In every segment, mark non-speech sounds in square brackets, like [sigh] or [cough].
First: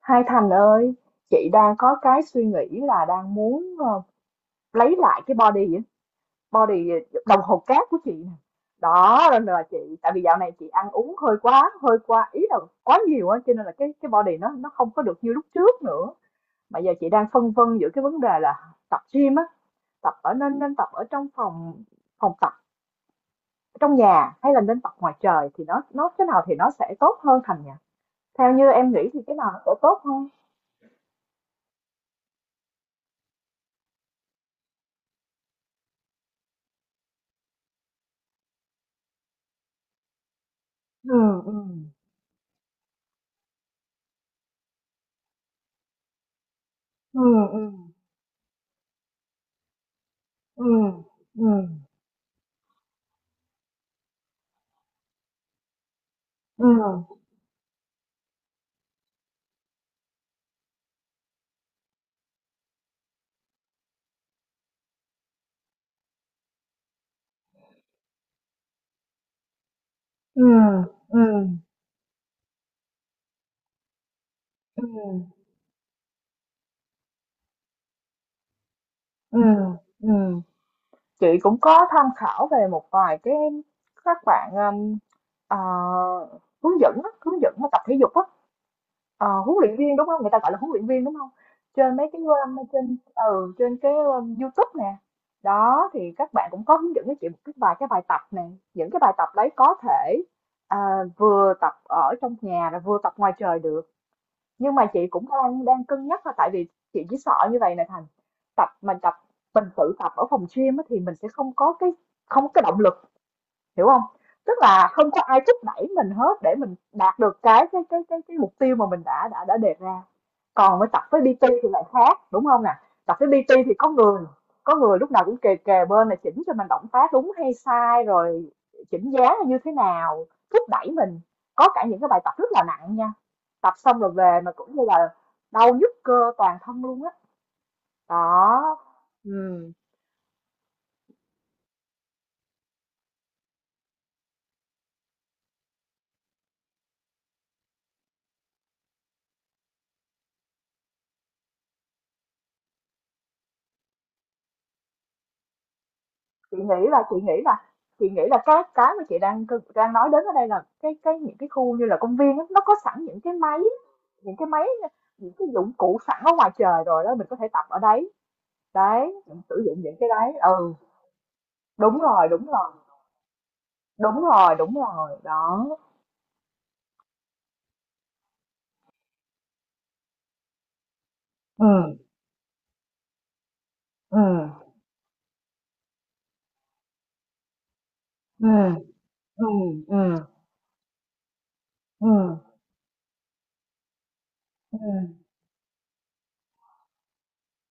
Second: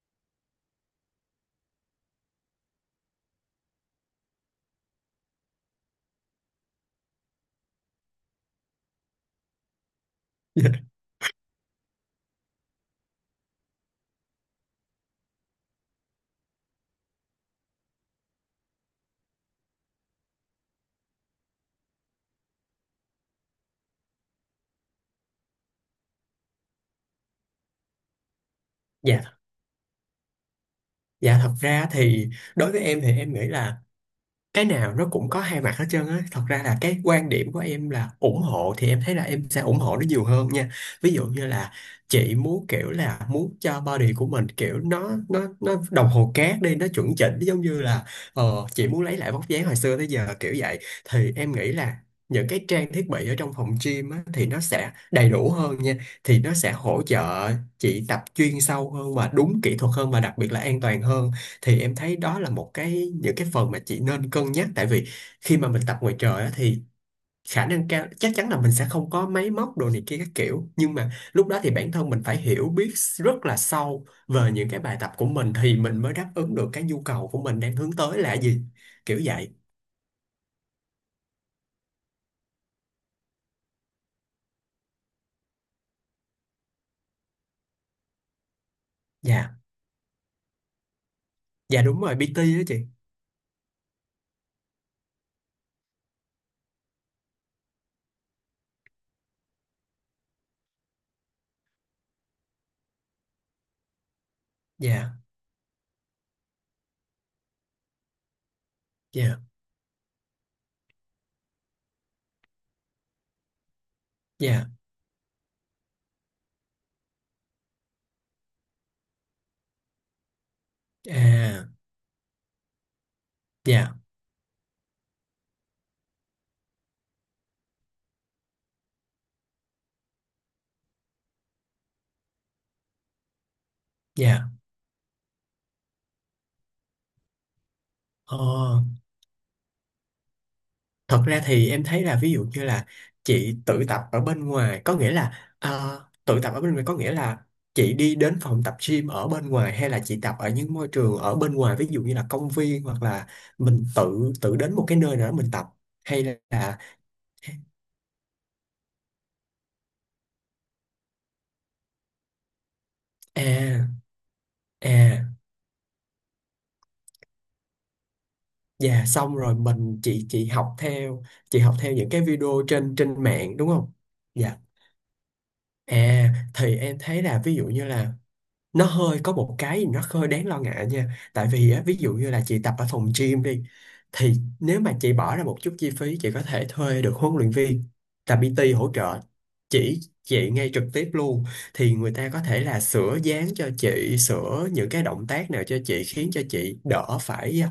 Hai Thành ơi, chị đang có cái suy nghĩ là đang muốn lấy lại cái body á, body ờ, đồng hồ cát của chị nè. Đó nên là chị tại vì dạo này [laughs] chị Dạ, ăn uống hơi quá ý là quá nhiều á cho nên là cái body nó không có được như lúc trước nữa. Mà giờ chị đang phân vân giữa cái vấn đề là tập gym á, tập ở nên nên tập ở trong phòng phòng tập trong nhà hay là nên tập ngoài trời thì nó cái nào thì nó sẽ tốt hơn Thành nhỉ? Theo như em nghĩ thì cái dạ, nào nó sẽ tốt hơn? dạ, thật ra thì đối với em thì em nghĩ là cái nào nó cũng có hai mặt hết trơn á. Thật ra là cái quan điểm của em là ủng hộ thì em thấy là em sẽ ủng hộ nó nhiều hơn nha. Ví Ừ, dụ như ừ. là chị muốn kiểu là muốn cho body của mình kiểu nó đồng hồ cát đi nó chuẩn Ừ, chỉnh ừ. giống như là chị muốn lấy lại vóc dáng hồi xưa tới giờ kiểu Ừ, vậy. Thì ừ, em nghĩ là những cái trang thiết bị ở trong phòng gym á, thì nó sẽ đầy đủ hơn nha. Thì nó ừ, sẽ hỗ trợ chị tập chuyên sâu hơn và đúng kỹ thuật hơn và đặc biệt là an toàn hơn. Thì em thấy đó là một cái những cái phần mà chị nên cân nhắc, tại vì khi mà mình tập ngoài trời á, thì khả năng cao chắc chắn là mình sẽ không có máy móc đồ này kia các ừ, kiểu. Nhưng mà ừ, lúc đó thì bản thân mình phải hiểu biết rất là sâu về những cái ừ, bài tập của mình thì mình mới đáp ứng được cái nhu cầu của mình đang hướng tới là gì, kiểu ừ, vậy. ừm. Chị cũng có tham khảo về một vài cái các bạn à, hướng dẫn á, hướng dẫn mà tập thể dục á, ờ, Dạ, huấn luyện viên đúng không? Người ta gọi là huấn luyện viên đúng không? dạ, Trên đúng mấy rồi. cái PT đó chị. trên trên cái YouTube nè. Đó thì các bạn cũng có hướng dẫn cho chị một cái vài cái bài tập nè. Những cái bài tập đấy có thể à, vừa tập ở trong nhà rồi vừa tập ngoài trời được nhưng mà chị Dạ, cũng đang đang cân nhắc thôi tại vì chị chỉ sợ như vậy này Thành, tập mà tập dạ, mình tự tập ở phòng gym á, thì mình sẽ không có cái động lực, hiểu không, tức dạ, là không có ai thúc đẩy mình hết để mình đạt được cái mục tiêu mà mình đã đề ra, còn với tập với PT thì à, lại khác, đúng không nè? Tập với PT thì có dạ, người có người lúc nào cũng kề kề bên là chỉnh cho mình động tác đúng hay sai, rồi chỉnh dáng là như thế nào, thúc đẩy mình. Có cả những cái bài tập rất là nặng nha, tập xong rồi về dạ, mà cũng như là đau nhức cơ toàn thân luôn á. ờ. Đó, ừm. Thật ra thì em thấy là ví dụ như là chị tự tập ở bên ngoài có nghĩa là tự tập ở bên ngoài có nghĩa là chị đi đến phòng tập gym ở bên ngoài, hay là chị tập ở những môi trường ở bên ngoài, ví dụ như là công viên, hoặc là mình tự tự đến một cái nơi nào đó mình tập, hay chị là nghĩ là chị nghĩ là chị nghĩ là cái mà chị đang đang nói đến ở đây là cái những cái khu như là công viên á, nó có sẵn những cái máy, à, những cái máy à, những cái dụng cụ sẵn ở ngoài trời rồi đó, mình có thể tập ở đấy, dạ đấy xong mình rồi sử dụng những mình cái chị đấy. chị Ừ, học theo, chị học theo đúng những cái rồi đúng video rồi trên trên mạng, đúng không? đúng rồi, Dạ. đúng rồi đó. À, thì em thấy là ví dụ như là nó hơi có một cái nó hơi đáng lo ngại nha, tại Ừ, vì á, ví dụ như là chị tập ở phòng gym đi, ừ, thì nếu mà chị bỏ ra một chút chi phí chị có thể thuê được huấn luyện viên là ừ, PT hỗ trợ, ừ, ừ, chỉ chị ngay trực tiếp luôn, thì người ta có thể là sửa dáng cho chị, sửa ừ, những cái động tác nào cho chị, khiến cho chị đỡ phải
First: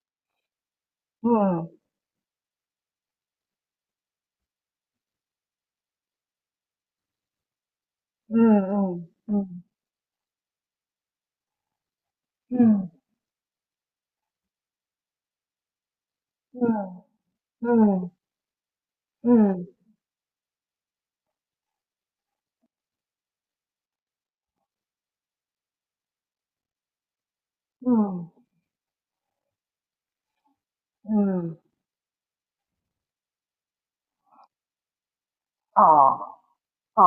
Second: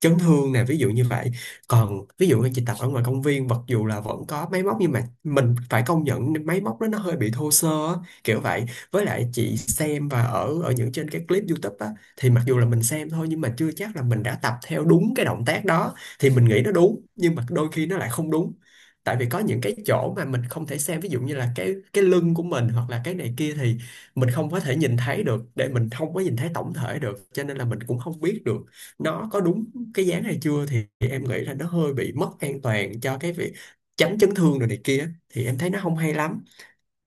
chấn thương nè, ví dụ như ừ, vậy. ừ, Còn ví dụ như chị tập ở ngoài công viên, mặc dù là vẫn có máy móc nhưng mà mình phải công nhận máy móc đó nó hơi bị thô sơ á, ừ, kiểu vậy. Với lại ừ, chị xem và ở ở những trên cái clip YouTube á, thì mặc ừ, dù ừ, là mình xem thôi nhưng mà chưa chắc là mình đã tập theo đúng cái động tác đó. Thì mình nghĩ ừ, nó đúng nhưng mà đôi ừ, khi nó lại không đúng, tại vì ừ, có những ừ, cái chỗ mà mình không thể xem, ví dụ như là cái lưng của mình hoặc là cái này kia thì mình không có thể nhìn thấy được, để mình không có nhìn thấy tổng thể được cho nên là mình ừ, cũng không biết được nó có đúng cái dáng hay chưa. Thì em nghĩ là ừ, nó hơi bị mất an toàn cho cái việc tránh chấn thương rồi này kia, thì em thấy nó ờ. không hay lắm. Ờ,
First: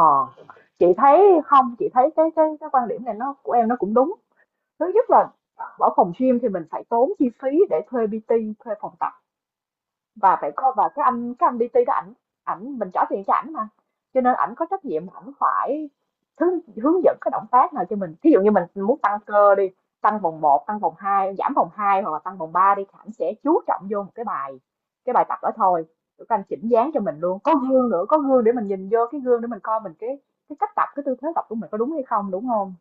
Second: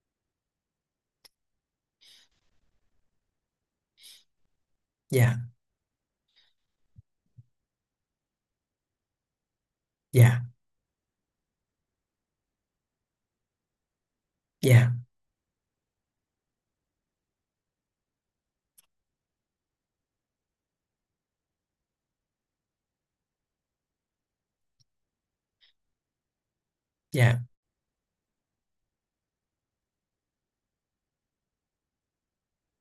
chị thấy không, chị thấy cái quan điểm này nó của em nó cũng đúng. Thứ nhất là Dạ, ở phòng gym thì mình phải tốn chi phí để thuê PT, thuê phòng tập và phải dạ, coi và cái anh đi đó, ảnh, ảnh mình trả tiền cho ảnh mà, cho nên ảnh có trách dạ, nhiệm, ảnh phải hướng, hướng dẫn cái động tác nào cho mình, thí dụ như mình muốn tăng cơ đi, tăng vòng một, tăng vòng hai, giảm vòng 2 hoặc là tăng vòng 3 đi, thì ảnh sẽ chú trọng vô một cái bài tập đó thôi, rồi các anh chỉnh dáng cho mình luôn, dạ, có gương nữa, có gương để mình nhìn vô cái gương để mình coi mình cái cách tập, cái tư thế tập của mình có đúng hay không, đúng không,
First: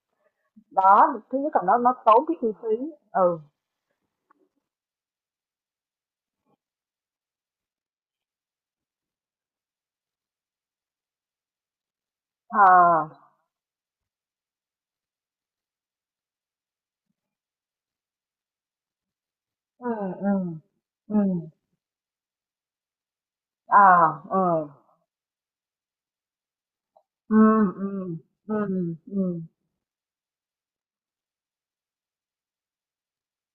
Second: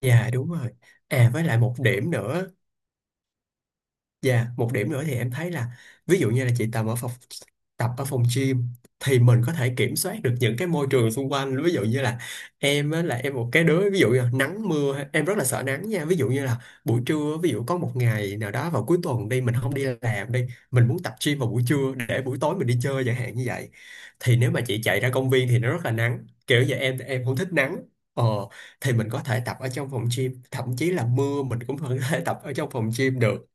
dạ, đúng rồi. đó. À, Thứ với nhất lại là một nó điểm tốn cái nữa. chi phí. Ừ, Dạ, một điểm nữa thì em thấy là ví dụ như là chị tập ở phòng gym thì mình có thể kiểm soát được những cái môi trường xung quanh, ví dụ như là em á, là à, em một cái đứa ví dụ như là nắng mưa em rất là sợ nắng nha. Ví dụ như là buổi trưa ví dụ có một ngày nào đó vào cuối tuần đi, mình không đi ừ, làm đi, ừ, mình muốn tập ừ, gym vào buổi trưa để buổi tối mình đi chơi chẳng hạn như vậy. à, Thì ừ, nếu mà chị chạy ra công viên thì nó rất là nắng kiểu vậy, em ừ, không thích nắng, ừ, ờ, thì mình có ừ, thể tập ở trong phòng gym, thậm chí là mưa mình cũng vẫn có thể [laughs] tập ở trong phòng gym được.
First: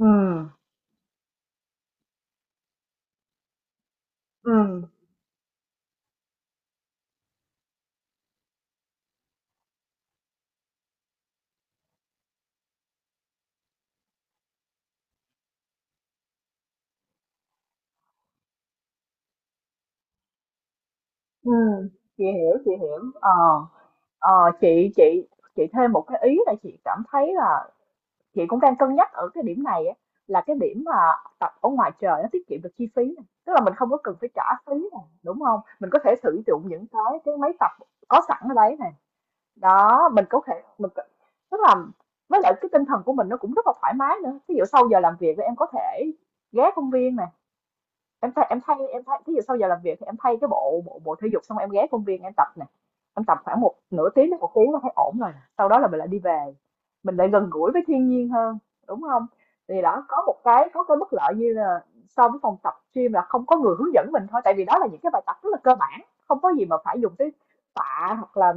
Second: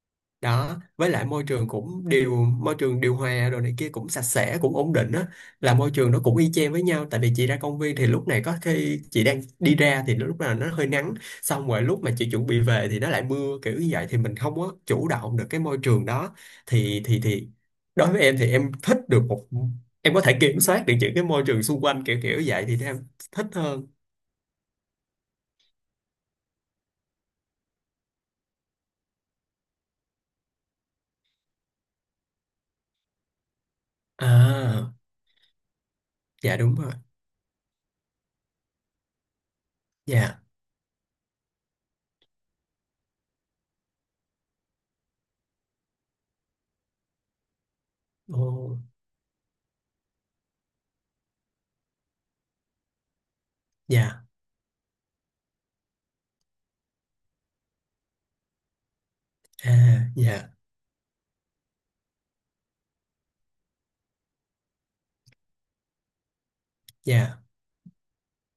ừ, ừ, Đó, với lại môi trường cũng môi trường điều hòa rồi này kia cũng sạch sẽ cũng ừ, ổn định á, là môi trường nó cũng y chang với nhau. Tại vì chị ra công viên thì lúc này có khi chị đang đi ra thì lúc nào nó hơi nắng, xong rồi lúc mà chị chuẩn bị về thì nó lại mưa, kiểu như vậy, thì mình không có chủ động được cái môi trường đó. Thì đối với em thì em thích được một em có thể kiểm soát được những cái môi ừ, trường xung quanh kiểu chị kiểu hiểu, vậy chị thì em hiểu. Ờ, thích hơn. ờ, chị chị chị thêm một cái ý là chị cảm thấy là chị cũng đang cân nhắc ở cái điểm này á, là cái điểm mà tập ở ngoài trời nó tiết kiệm được chi phí này, tức là mình không có cần phải trả phí À, này, đúng không? Mình có thể sử dạ, dụng đúng những rồi. cái máy tập có sẵn ở đấy này. Đó, mình có Dạ, thể mình có- tức là với lại cái tinh thần của mình nó cũng rất là thoải mái nữa. Ví dụ sau giờ làm việc thì em có thể ghé công viên này, ô, em thay cái gì sau giờ làm việc thì em thay cái bộ bộ bộ thể dục xong em ghé công viên em tập nè, em tập khoảng một nửa dạ, tiếng đến một tiếng là thấy ổn rồi, sau đó là mình lại đi về, mình lại gần gũi với thiên nhiên hơn, đúng không, à, thì đó có một dạ, cái, có cái bất lợi như là so với phòng tập gym là không có người hướng dẫn mình thôi, tại vì đó là những cái bài tập rất là cơ bản, không có gì mà phải dùng tới dạ. tạ hoặc là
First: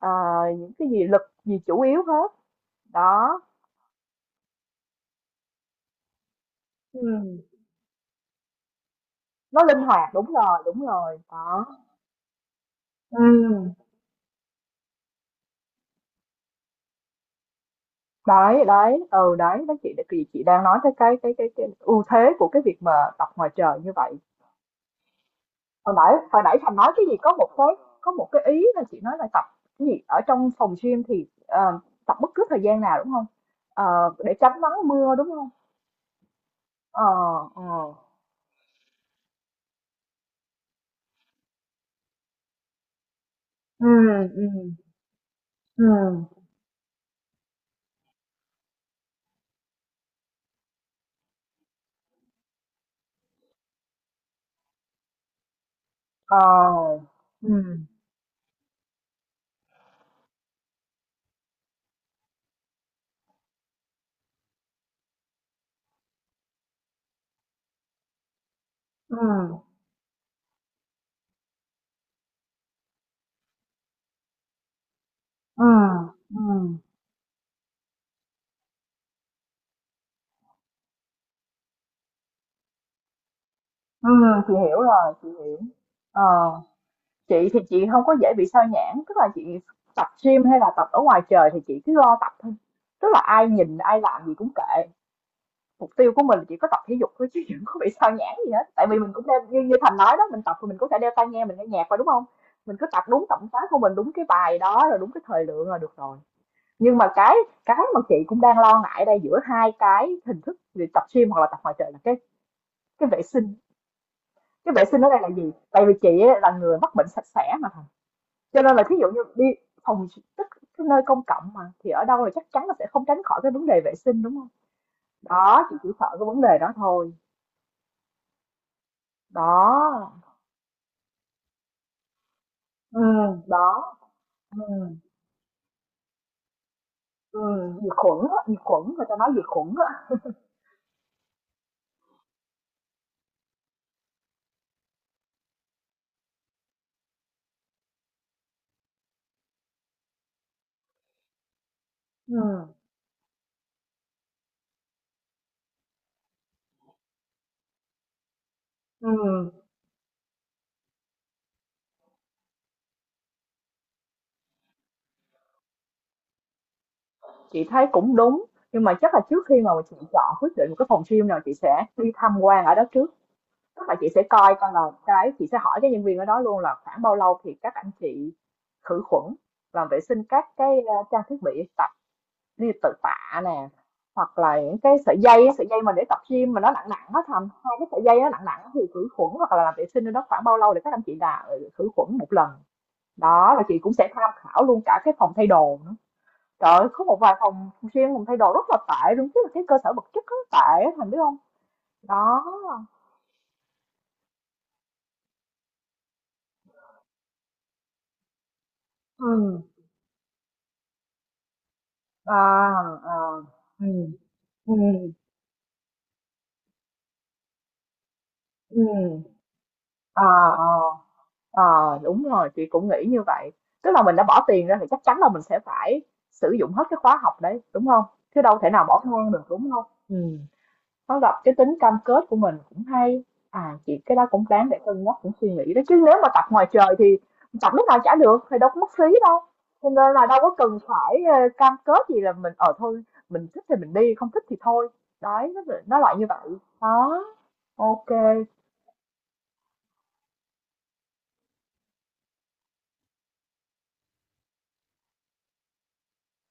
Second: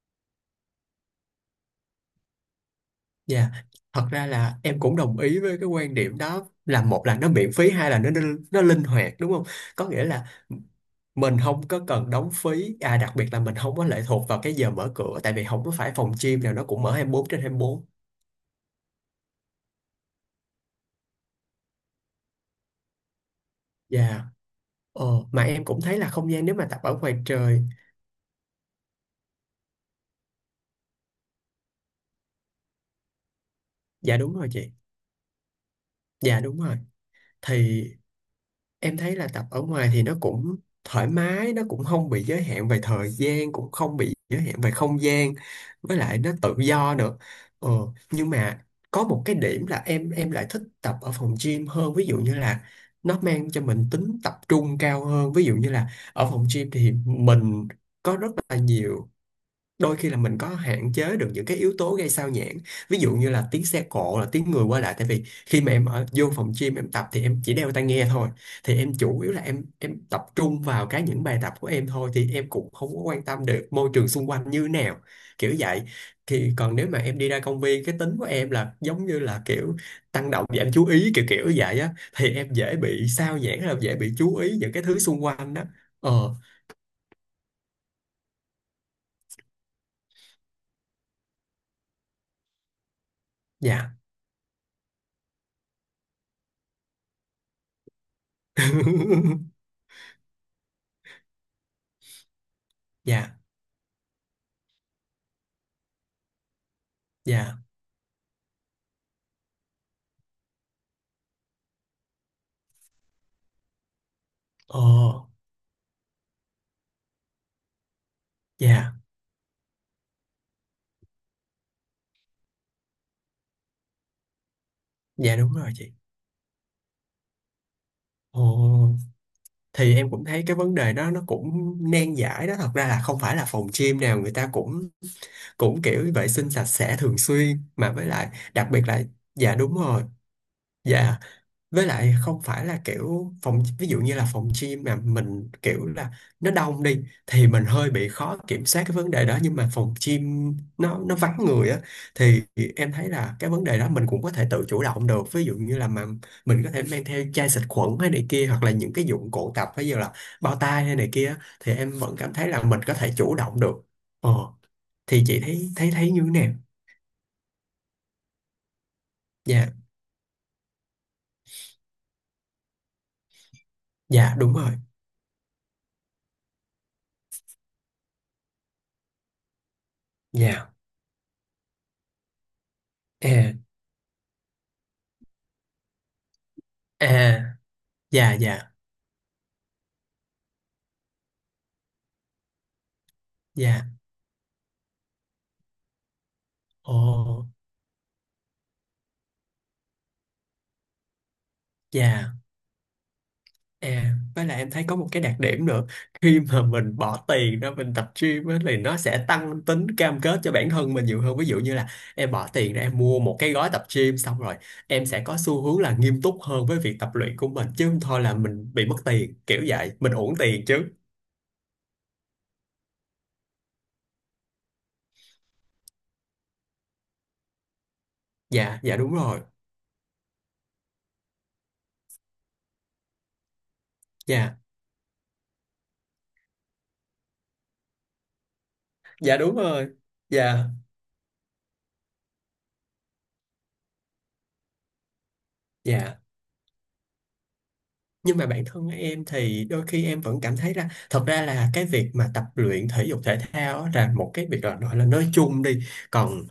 à, những cái gì lực gì chủ yếu hết. Đó. Dạ, thật ra là em cũng đồng ý với cái quan điểm đó là một là nó miễn Ừ. phí, hai là nó linh hoạt, đúng không? Nó linh Có nghĩa hoạt, là đúng rồi mình đó. không có cần đóng phí, à, đặc Ừ. biệt là mình không có lệ thuộc vào cái giờ mở cửa tại vì không có phải phòng gym nào nó cũng mở hai mươi bốn trên 24. đấy đấy ừ, đấy đó, chị thì chị đang nói tới cái ưu thế của cái việc mà tập ngoài trời như vậy. Dạ. Ờ, mà em cũng hồi thấy là nãy không hồi gian nếu nãy mà Thành tập nói ở cái gì ngoài có một trời, cái, có một cái ý là chị nói là tập cái gì ở trong phòng gym thì tập bất cứ thời gian nào đúng không. Ờ, dạ để đúng rồi tránh chị. nắng mưa đúng không. Dạ đúng rồi. Ờ, ờ, Thì em thấy là tập ở ngoài thì nó cũng thoải mái, nó cũng không bị giới hạn về thời gian cũng ừ, không bị giới ừ, hạn về không gian, ừ, với lại nó tự do nữa. Ờ, nhưng mà có một cái điểm là em lại thích tập ở phòng gym hơn, ví dụ như là nó mang cho mình tính tập trung cao hơn. Ví dụ như là ở ờ, phòng gym thì ừ, mình có rất là nhiều, đôi khi là mình có hạn chế được những cái yếu tố gây sao nhãng, ví dụ như là tiếng xe cộ là tiếng người qua lại. Tại vì khi mà em ở vô phòng gym em tập thì em chỉ đeo tai nghe thôi, thì em ừ, chủ yếu là em tập trung vào cái những bài tập của em thôi thì em cũng không có quan tâm được môi trường xung quanh như nào, kiểu ừ, vậy. ừ, Thì còn nếu mà em đi ra công viên cái tính của em là giống như là kiểu tăng động giảm chú ý kiểu kiểu vậy á thì em dễ bị sao nhãng, là dễ ừ, bị chú chị ý những hiểu cái thứ rồi xung chị quanh hiểu. đó. Ờ, Ờ, chị thì chị không có dễ bị sao nhãng, tức là chị tập gym hay là tập ở ngoài trời thì chị cứ lo tập thôi, tức là ai nhìn dạ. ai làm gì cũng kệ, mục tiêu của mình chỉ có tập thể dục thôi chứ [laughs] đừng có bị sao nhãng gì hết, tại vì mình cũng đeo như, [laughs] như Thành nói đó, mình tập thì mình cũng sẽ đeo tai nghe, mình nghe nhạc vào, đúng không, mình cứ tập đúng Dạ, động tác của mình, đúng cái bài đó rồi đúng cái thời lượng là được rồi. Nhưng mà dạ. cái mà chị cũng đang lo ngại đây giữa hai cái hình thức về tập gym hoặc là tập ngoài trời là cái vệ sinh. Cái Ồ, vệ sinh ở đây là gì, tại vì chị á, là người mắc bệnh sạch sẽ mà, cho nên là dạ, thí dụ như đi phòng tức cái nơi công cộng mà, thì ở đâu là chắc chắn là sẽ không tránh khỏi cái vấn đề vệ sinh, đúng không? dạ, đúng Đó, rồi chị chị. chỉ sợ cái vấn đề đó thôi. Ồ, thì em Đó, cũng thấy cái vấn đề đó nó cũng nan giải đó. Thật ra là không phải là phòng đó, gym nào người ta cũng ừm, cũng kiểu vệ sinh sạch sẽ thường xuyên. Diệt Mà với khuẩn lại, á, diệt đặc khuẩn, biệt là, người ta nói diệt dạ khuẩn đúng rồi. á. Dạ, với lại không phải là kiểu phòng ví dụ như là phòng gym mà mình kiểu là nó đông đi thì mình hơi bị khó kiểm soát cái vấn đề đó, nhưng mà phòng gym nó vắng người á, thì Ừm, em thấy là cái vấn đề đó mình cũng có thể tự chủ động được. Ví dụ như là mà mình có thể mang theo chai xịt khuẩn hay này kia, hoặc là những cái dụng ừm, cụ tập ví dụ là bao tay hay này kia á, thì em vẫn cảm thấy là mình có thể chủ động được. Ờ, thì chị thấy thấy thấy như thế nào. chị thấy cũng đúng, nhưng mà chắc là trước khi mà Dạ, chị chọn quyết định một cái phòng gym nào chị sẽ đi tham quan ở đó trước. Tức là chị sẽ dạ, đúng coi rồi. coi là chị sẽ hỏi cái nhân viên ở đó luôn là khoảng bao lâu thì các anh chị khử khuẩn, làm vệ sinh các Dạ, cái, a, trang thiết bị tập, đi tự tạ à, nè hoặc là những cái sợi dây á, sợi dây mà để tập gym mà nó nặng nặng á, thành à, hai cái sợi dây nó dạ, nặng nặng, dạ, thì khử khuẩn hoặc là làm vệ sinh nó khoảng bao lâu để các anh chị là ừ, khử khuẩn một lần. Đó, và chị dạ. cũng sẽ tham khảo luôn cả cái phòng thay đồ nữa, trời ơi, Ồ, có một vài phòng riêng, phòng thay đồ rất là tệ luôn chứ, là cái cơ sở vật chất rất tệ á, Thành biết không, dạ. đó. À, với lại em thấy có một cái đặc điểm nữa. Khi mà mình bỏ tiền ra mình tập gym á, thì nó sẽ tăng Ừ, tính cam kết cho bản thân mình nhiều hơn. Ví dụ như là em à, bỏ tiền ra em à, mua một cái gói tập ừ, gym xong rồi ừ, em sẽ có xu hướng là nghiêm túc hơn với việc tập luyện của mình. Chứ không thôi là mình bị mất ừ, tiền, kiểu vậy. Mình à, uổng tiền à. chứ. Ờ, đúng rồi, chị cũng nghĩ như vậy. Tức là mình đã bỏ tiền ra thì chắc chắn là mình sẽ phải sử dụng hết cái khóa học đấy, đúng không? Chứ đâu thể Dạ, nào dạ bỏ đúng ngang rồi. được, đúng không? Ừ. Nó gặp cái tính cam kết của mình cũng hay. À, chị cái đó cũng Dạ, đáng để cân nhắc, cũng suy nghĩ đấy. Chứ nếu mà tập ngoài trời thì tập lúc nào chả được, thì đâu có mất phí dạ đâu. đúng rồi. Cho nên là đâu có Dạ, cần phải cam kết gì là mình ở thôi, mình thích thì mình đi, không thích thì thôi. Đấy, nó loại dạ. như vậy. Đó, ok. Nhưng mà bản thân em thì đôi khi em vẫn cảm thấy là thật ra là cái việc mà tập luyện thể dục thể thao á là một cái việc là gọi là nói chung đi, còn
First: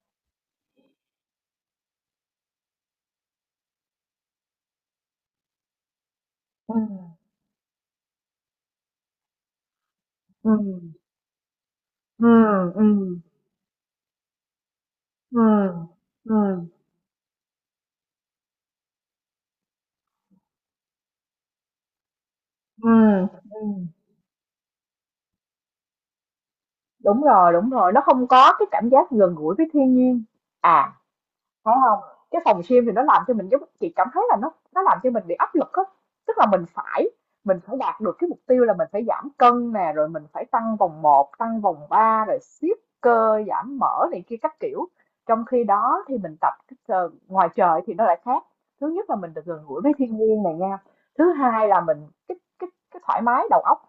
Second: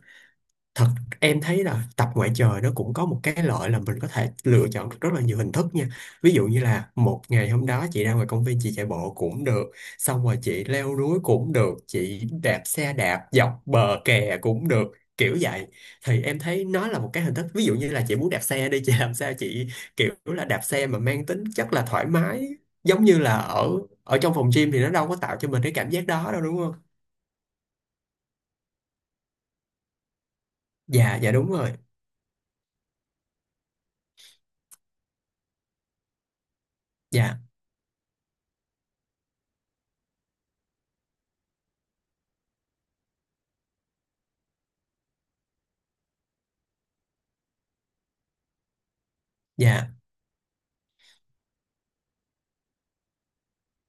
thật em thấy là tập ngoại trời nó cũng có một cái lợi là mình có thể lựa chọn được rất là nhiều hình thức nha. Ví dụ như Ừ. là một ngày hôm đó chị ra ngoài công viên chị chạy bộ cũng được, xong rồi Ừ. chị leo núi cũng được, Ừ. chị đạp Ừ. xe đạp dọc bờ kè cũng được, kiểu Ừ, vậy. Thì ừ, em thấy nó là một cái hình thức ví dụ như là chị muốn đạp xe đi chị làm sao chị kiểu là đạp xe mà mang tính chất là thoải mái, ừ, giống như là ở ừm, ở trong phòng gym thì nó đâu có tạo cho mình cái cảm giác đó đâu, đúng không? Đúng rồi, nó không có cái cảm giác gần gũi với thiên nhiên. À, Dạ, dạ, đúng rồi. phải không. Cái phòng gym thì nó làm cho mình giống chị cảm thấy là nó làm cho mình bị áp lực á, tức là Dạ, mình phải đạt được cái mục tiêu là mình phải giảm cân nè, rồi mình phải tăng vòng một, tăng vòng 3 rồi siết cơ, giảm mỡ này kia các kiểu. Trong khi đó thì mình tập cái t ngoài trời thì nó lại khác, thứ nhất là mình được gần gũi với dạ, thiên nhiên này nha, thứ hai là mình cái thoải mái đầu óc,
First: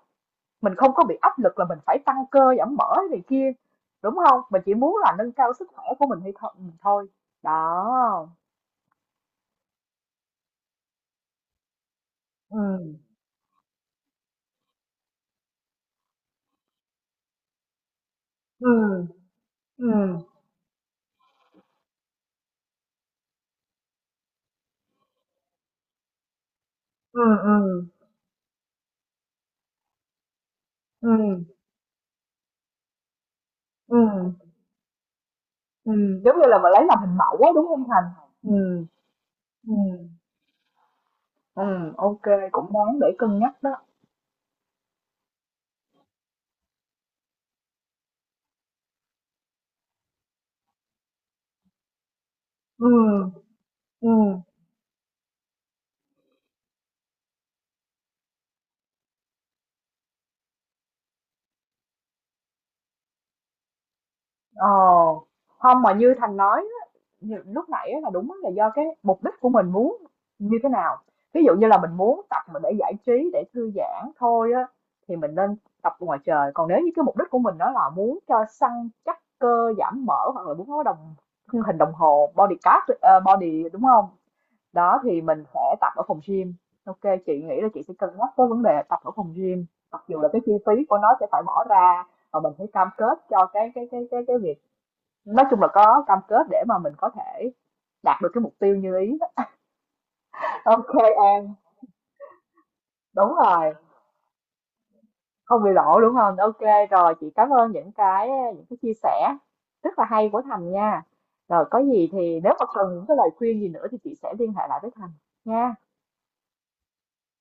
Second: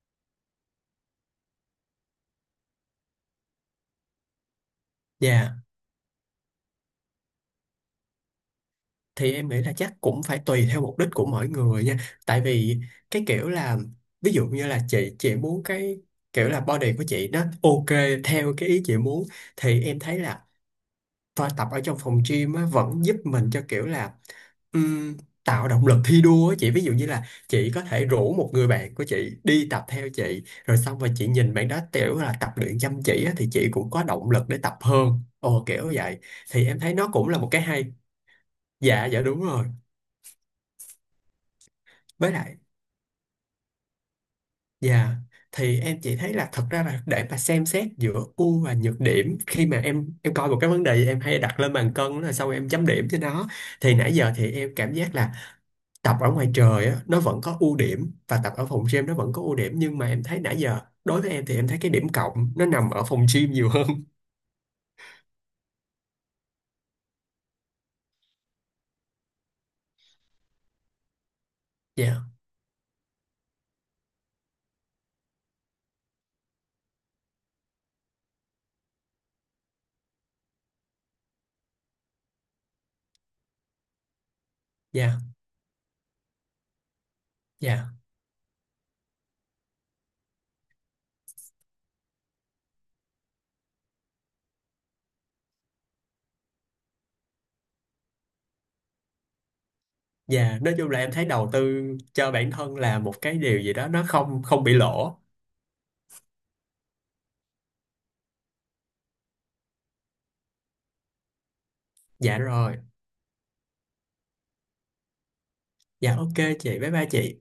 mình không có bị áp lực là mình phải tăng cơ giảm mỡ này kia, đúng không, mình chỉ muốn là nâng cao dạ. sức khỏe của mình hay thôi, mình thôi. Đó. Thì em nghĩ là chắc cũng phải tùy theo mục đích của mỗi người nha, tại vì Ừ, cái kiểu là ví dụ như là chị muốn cái kiểu là body của chị nó ok theo ừ, cái ý chị muốn, thì ừ, em thấy là thôi tập ở trong phòng gym á, vẫn giúp mình cho kiểu là ừm, tạo động lực thi đua á chị, ví dụ như ừ, là chị có ừ, thể rủ một người bạn của chị đi tập theo chị rồi xong rồi chị ừ, nhìn bạn đó kiểu là tập luyện chăm chỉ á, thì chị cũng ừ, có động lực để tập hơn, ồ kiểu ừ, vậy, giống như là thì mình em lấy thấy làm nó hình cũng là mẫu một á cái đúng không hay. Thành. Ừ, Dạ, dạ, đúng rồi. ừ, ừ, ok, Với lại cũng đáng để cân nhắc đó. dạ, thì em chỉ thấy là thật ra là để mà xem xét giữa ưu và nhược điểm khi mà em coi một cái vấn đề em hay đặt lên bàn cân là sau em chấm điểm cho Ừ, nó, thì ừ, nãy giờ thì em cảm giác là tập ở ngoài trời á, nó vẫn có ưu điểm và tập ở phòng gym nó vẫn có ưu điểm. Nhưng mà em thấy nãy giờ đối với em thì em thấy cái điểm cộng nó nằm ở phòng gym nhiều hơn. [laughs] ờ, không mà như Thành nói lúc nãy là đúng là do cái mục đích của mình muốn như thế nào. Ví dụ như là mình muốn Dạ, tập mà để giải trí, để thư giãn thôi á, thì mình nên tập ngoài trời. Còn nếu như cái mục đích của mình đó là muốn cho săn chắc cơ, giảm mỡ hoặc là muốn có đồng hình, đồng hồ body card, ờ, body đúng không. Đó, dạ, thì mình sẽ tập ở phòng gym. OK, chị nghĩ là chị sẽ dạ. cân nhắc cái vấn đề tập ở phòng gym, mặc dù là cái chi phí của nó sẽ phải bỏ ra và mình phải cam kết cho cái việc, nói chung là có cam kết để mà mình có thể đạt được cái mục tiêu như ý. Dạ, nói chung Ok là em thấy An, đầu tư cho bản thân là một đúng cái điều gì rồi, đó nó không không bị lỗ. không bị lộ đúng không, ok rồi, chị cảm ơn những cái chia sẻ rất là hay của Thành nha, rồi có gì Dạ thì nếu mà rồi. cần những cái lời khuyên gì nữa thì chị sẽ liên hệ lại với Thành nha. Dạ ok chị, bye bye chị.